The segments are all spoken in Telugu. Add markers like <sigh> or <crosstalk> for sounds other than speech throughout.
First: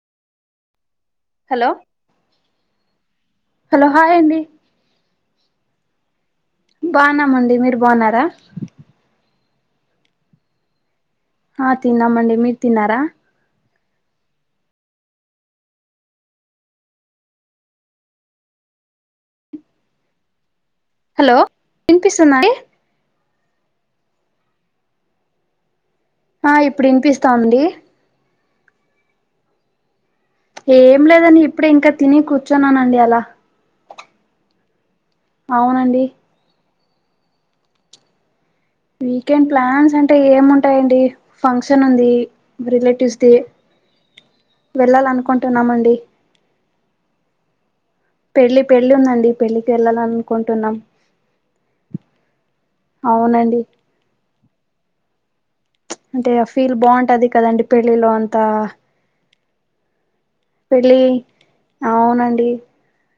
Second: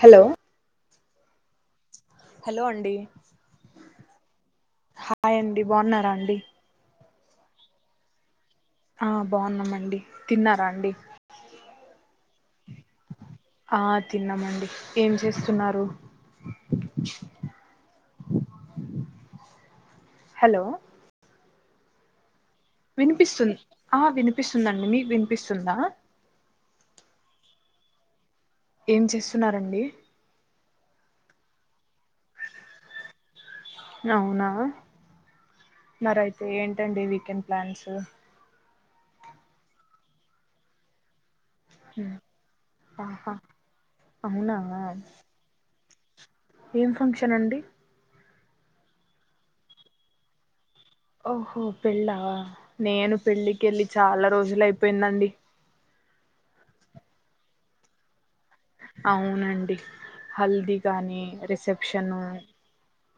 హలో హలో హలో అండి హలో హాయ్ అండి హాయ్ అండి బావున్నారా అండి బాన్నామండి మీరు బాన్నారా ఆ బావున్నామండి తిన్నారా అండి ఆ తిన్నామండి మీరు తిన్నారా ఆ తిన్నామండి ఏం చేస్తున్నారు హలో హలో వినిపిస్తుందా అండి వినిపిస్తుంది ఆ వినిపిస్తుందండి మీకు వినిపిస్తుందా ఆ ఇప్పుడు వినిపిస్తాంది ఏం చేస్తున్నారండి ఏం లేదండి ఇప్పుడే ఇంకా తిని కూర్చున్నానండి అలా అవునా అవునండి మరి అయితే ఏంటండి వీకెండ్ ప్లాన్స్ వీకెండ్ ప్లాన్స్ అంటే ఏం ఉంటాయండి ఫంక్షన్ ఉంది రిలేటివ్స్ది ఆహా అవునా వెళ్ళాలనుకుంటున్నామండి ఏం ఫంక్షన్ అండి పెళ్ళి పెళ్ళి ఉందండి పెళ్ళికి వెళ్ళాలనుకుంటున్నాం ఓహో పెళ్ళ నేను అవునండి పెళ్ళికెళ్ళి చాలా రోజులు అయిపోయిందండి అంటే ఆ ఫీల్ బాగుంటది కదండి పెళ్ళిలో అంతా అవునండి హల్దీ పెళ్ళి గానీ రిసెప్షను అవునండి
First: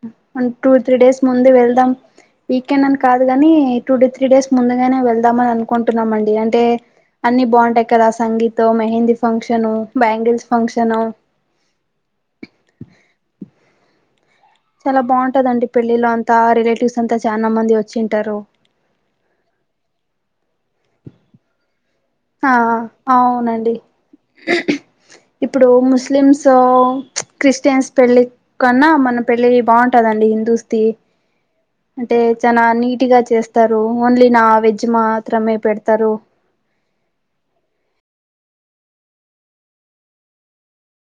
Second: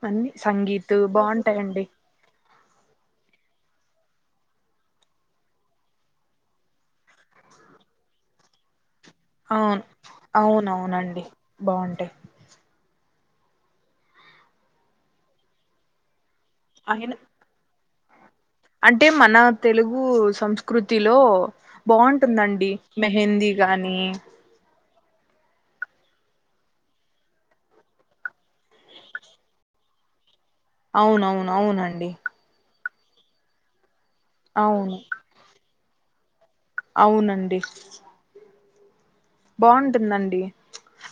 అన్ని టూ త్రీ సంగీతు డేస్ ముందు బాగుంటాయండి వెళ్దాం వీకెండ్ అని కాదు కాని టూ టు త్రీ డేస్ ముందుగానే వెళ్దామని అనుకుంటున్నామండి అంటే అన్ని బాగుంటాయి కదా sangeet mehndi function bangles function బావుంటాయి చాలా బాగుంటదండి పెళ్ళిలో అంతా రిలేటివ్స్ ఆయన అంతా చాలా మంది వచ్చింటారు అంటే మన తెలుగు సంస్కృతిలో బావు ఆ టుందండి మెహందీ అవునండి గాని ఇప్పుడు ముస్లిమ్స్ ఉచ్ క్రిస్టియన్స్ పెళ్ళి కన్నా మన పెళ్ళి బాగుంటదండి హిందూస్ తి అవునవును అవునండి అంటే చానా నీట్ గా చేస్తారు ఓన్లీ నా వెజ్ అవును మాత్ త్రమే పెడతారు అవునండి బాగుంటుందండి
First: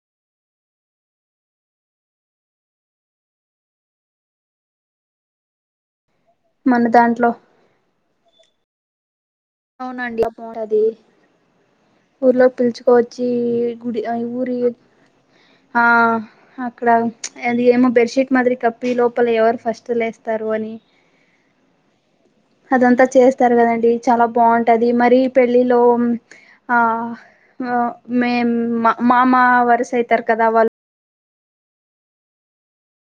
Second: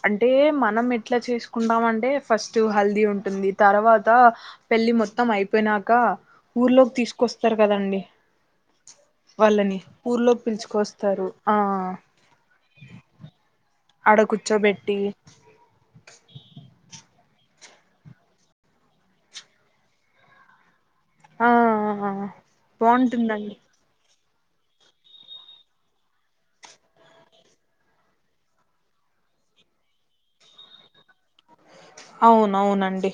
అంటే మనం ఎట్లా చేసుకుంటామంటే ఫస్ట్ హల్దీ ఉంటుంది తర్వాత పెళ్లి మొత్తం అయిపోయినాక మన ఊర్లోకి దాంట్లో తీసుకొస్తారు కదండి వాళ్ళని అవునండి ఊర్లోకి బాగుంటది పిలుచుకొస్తారు ఆ ఆ ఊర్లోకి పిలుచుకోవచ్చి గుడి ఆ ఆడ ఊరి కూర్చోబెట్టి ఆ అక్కడ ఉచ్ అది ఏమో బెడ్షీట్ మాదిరి కప్పి లోపల ఎవరు ఫస్ట్ లేస్తారు అని ఆ ఆ ఆ అదంతా చేస్తారు కదండి చాలా బావుంటది మరి పెళ్ళిలో ఆ మ్ మేం మా మామ వరుస అయితారు కదా వాళ్ అవును అవునండి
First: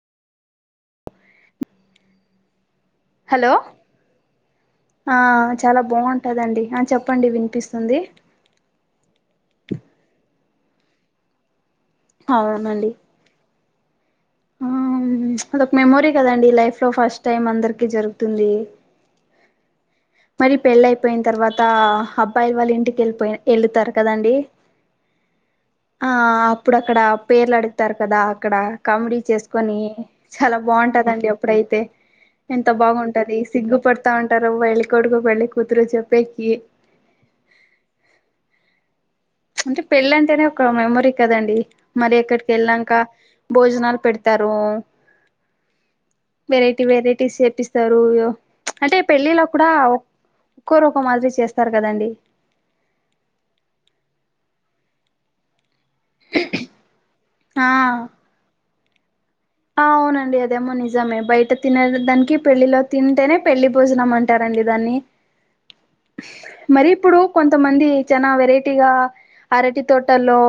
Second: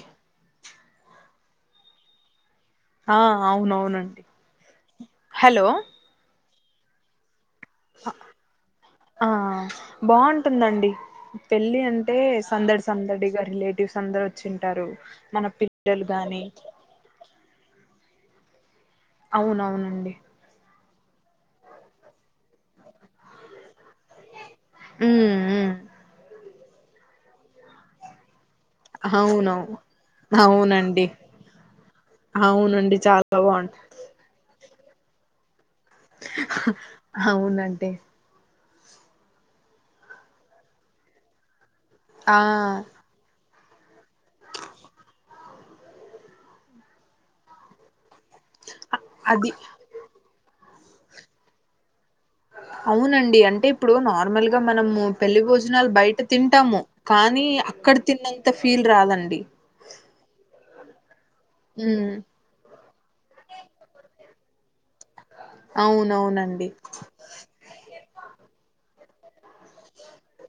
ఆ హలో అవునవునండి ఆ హలో చాలా బావుంటదండి ఆ చెప్పండి వినిపిస్తుంది ఆ బావుటుందండి పెళ్ళి అం టే సందడి అవునండి సందడిగా రిలేటివ్స్ అందరు ఆ వచ్చింటారు మన అదొక పిల్లలు మెమొరీ గాని కదండి లైఫ్ ఫస్ట్ టైమ్ అందరికి జరుగుతుంది అవునవునండి మరి పెళ్ళి అయిపోయిన తర్వాత అబ్బాయి వాళ్ళు ఇంటికి వెళ్ళిపోయి వెళ్ళుతారు కదండీ ఉమ్ ఉమ్ ఆ అప్పుడు అక్కడ పేర్లు అడుగుతారు కదా అక్కడ కామెడీ అవునవు చేసుకొని చాలా అవునండి బావుంటందండి ఆప్పుడైతే ఎంత అవునండి చాలా బావుంటది బాగుంటా సిగ్గుపడతా ఉంటారు పెళ్ళి కొడుకు పెళ్ళి కూతురు చెప్ అవునంటే అంటే పెళ్లి అంటేనే ఒక మెమొరీ కదండి మరి ఆ ఎక్కడికి వెళ్ళనంక భోజనాలు పెడతారు వెరైటీ వెరైటీస్ చెప్పిస్తారూ యో ప్చ్ అంటే పెళ్ళిళ అది కూడా ఒక్కోరు ఒక్కో మాదిరి చేస్తారు కదండి అవునండి అంటే ఇప్పుడు నార్మల్ గా మనము పెళ్లి భోజనాలు బయట్ తింటాము కానీ ఆ అక్కడ తిన్నంత ఫీల్ రాదండి ఆ అవునండి అదేమో నిజమే బయట తినే ఉమ్ దానికి పెళ్ళిలో తింటేనే పెళ్ళిభోజనం అంటారండి దాన్ని అవునవునండి మరి ఇప్పుడు కొంతమంది చానా వెరైటీగా అరటి తోటల్లో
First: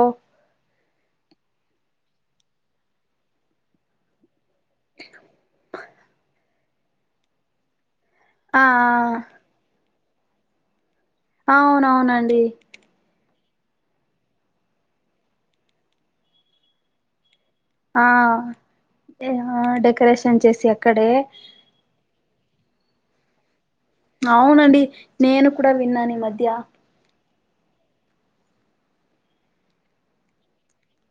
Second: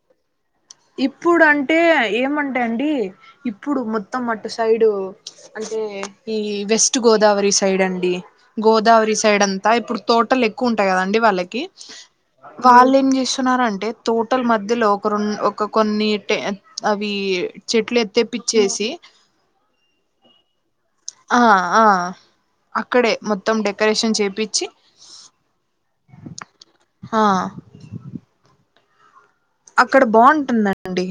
ఇప్పుడు అంటే ఏమంటా అండి ఇప్పుడు మొత్తం అటు సైడు అట్ అంటేఈ వెస్ట్ గోదావరి సైడ్ అండి ఆ గోదావరి సైడ్ అంతా ఇప్పుడు తోటలు ఎక్కు వ ఉంటాయి కదండి వాళ్ళకి అవునవునండి వాళ్ళు ఏం చేస్తున్నారంటే తోటల మధ్యలో ఒక రెం ఒక కొన్ని టె అవీ చెట్లు ఎత్తేప్పిచ్చేసి ఆ డెకరేషన్ చేసి అక్కడే ఆ ఆ అ అక్కడే మొత్తం డెకరేషన్ చేపిచ్చి అవునండి నేను కూడా విన్నాను ఈ మధ్య ఆ అక్కడ బావుంటుందండి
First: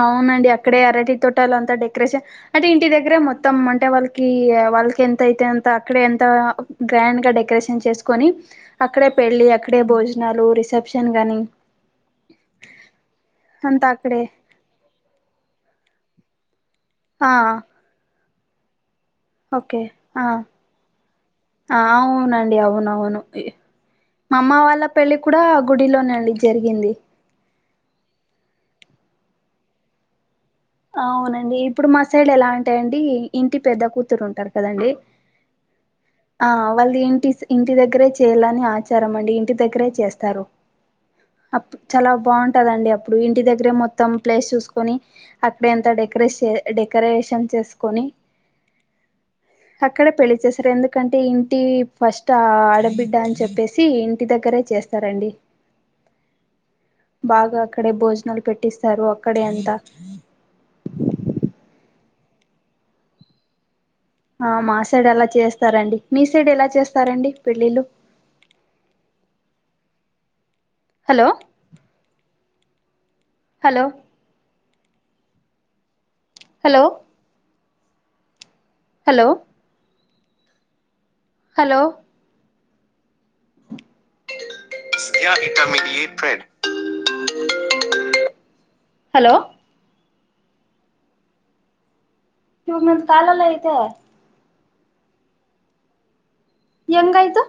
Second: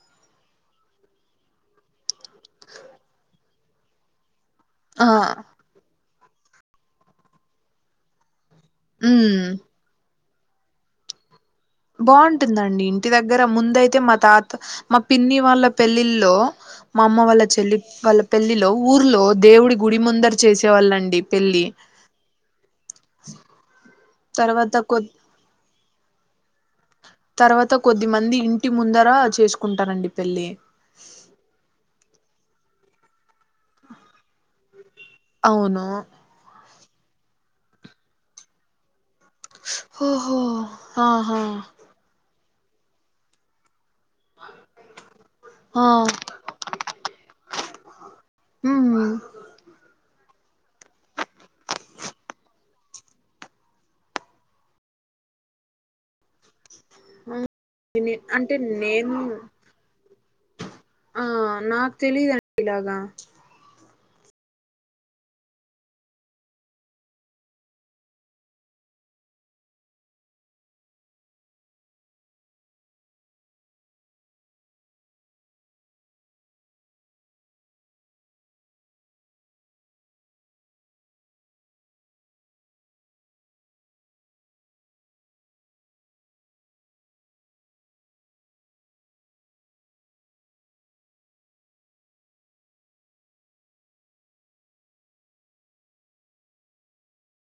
అవునండి అక్కడే అరటి తోటాలు అంతా డెకరేషన్ అంటే ఇంటి దగ్గరె మొత్తం అంటే వాళ్ళ కి కీ వాళ్ళకి ఆ ఎంతయితే ఎంత అక్కడే ఎంత గ్రాండ్ గా డెకరేషన్ చేసుకొని అక్కడే ఉమ్ పెళ్ళి అక్కడే భోజనాలు రిసెప్షన్ గాని బావుంటుందండి ఇంటి దగ్గర ముందు అంతా అయితే మా అక్కడే తాత మా పిన్ని వాళ్ళ పెళ్ళిల్లొ మా అమ్మ ఆ వాళ్ళ చెల్లి వాళ్ళ పెళ్ళిలో ఊర్లో దేవుడి ఓకే గుడి ఆ ముందర చేసేవాళ్ళండి పెళ్ళి అవునండి అవునవును మా అమ్మ తర్వాత వాళ్ళ కొ పెళ్ళి కూడా గుడిలోనేండి జరిగింది తర్వాత కొద్ది మంది ఇంటి ముందర చేసుకుంటారండి పెళ్లి అవునండి ఇప్పుడు మాసైడ్ ఎలా అంటే అండీ ఇంటి పెద్ద కూతురు ఉంటారు కదండి అవును ఆ వాళ్ళ ఇంటి ఇంటి దగ్గరే చేయ్యాలని ఆచారం అండి ఇంటి దగ్గరే ఓహో చేస్తారు ఆహా అప్పు చాలా బాగుంటదండి అప్పుడు ఇంటి దగ్గరే మొత్తం ప్లేస్ చూసుకొని అక్కడ ఆ ఎంత డెకరేట్ స్ డెకరేషన్ చేసుకొని మ్ అక్కడే పెళ్ళి చేసారు ఎందుకంటే ఇంటి ఫస్ట్ ఆడబిడ్డ అని చెప్పేసి ఇంటి దగ్గరే చేస్తారు సరే అండి బాగా అక్కడే భోజనాలు అంటే పెట్టిస్తారు నేను అక్కడే అంతా ఆ నాకు తెలీదు అండి ఇలాగ ఆ మా సైడ్ అలా చేస్తారండి మీ సైడ్ ఎలా చేస్తారండి పెళ్ళిలు hello hello hello hello hello <inaudible> hello మీరు కలలే అయితే యంగు అయితు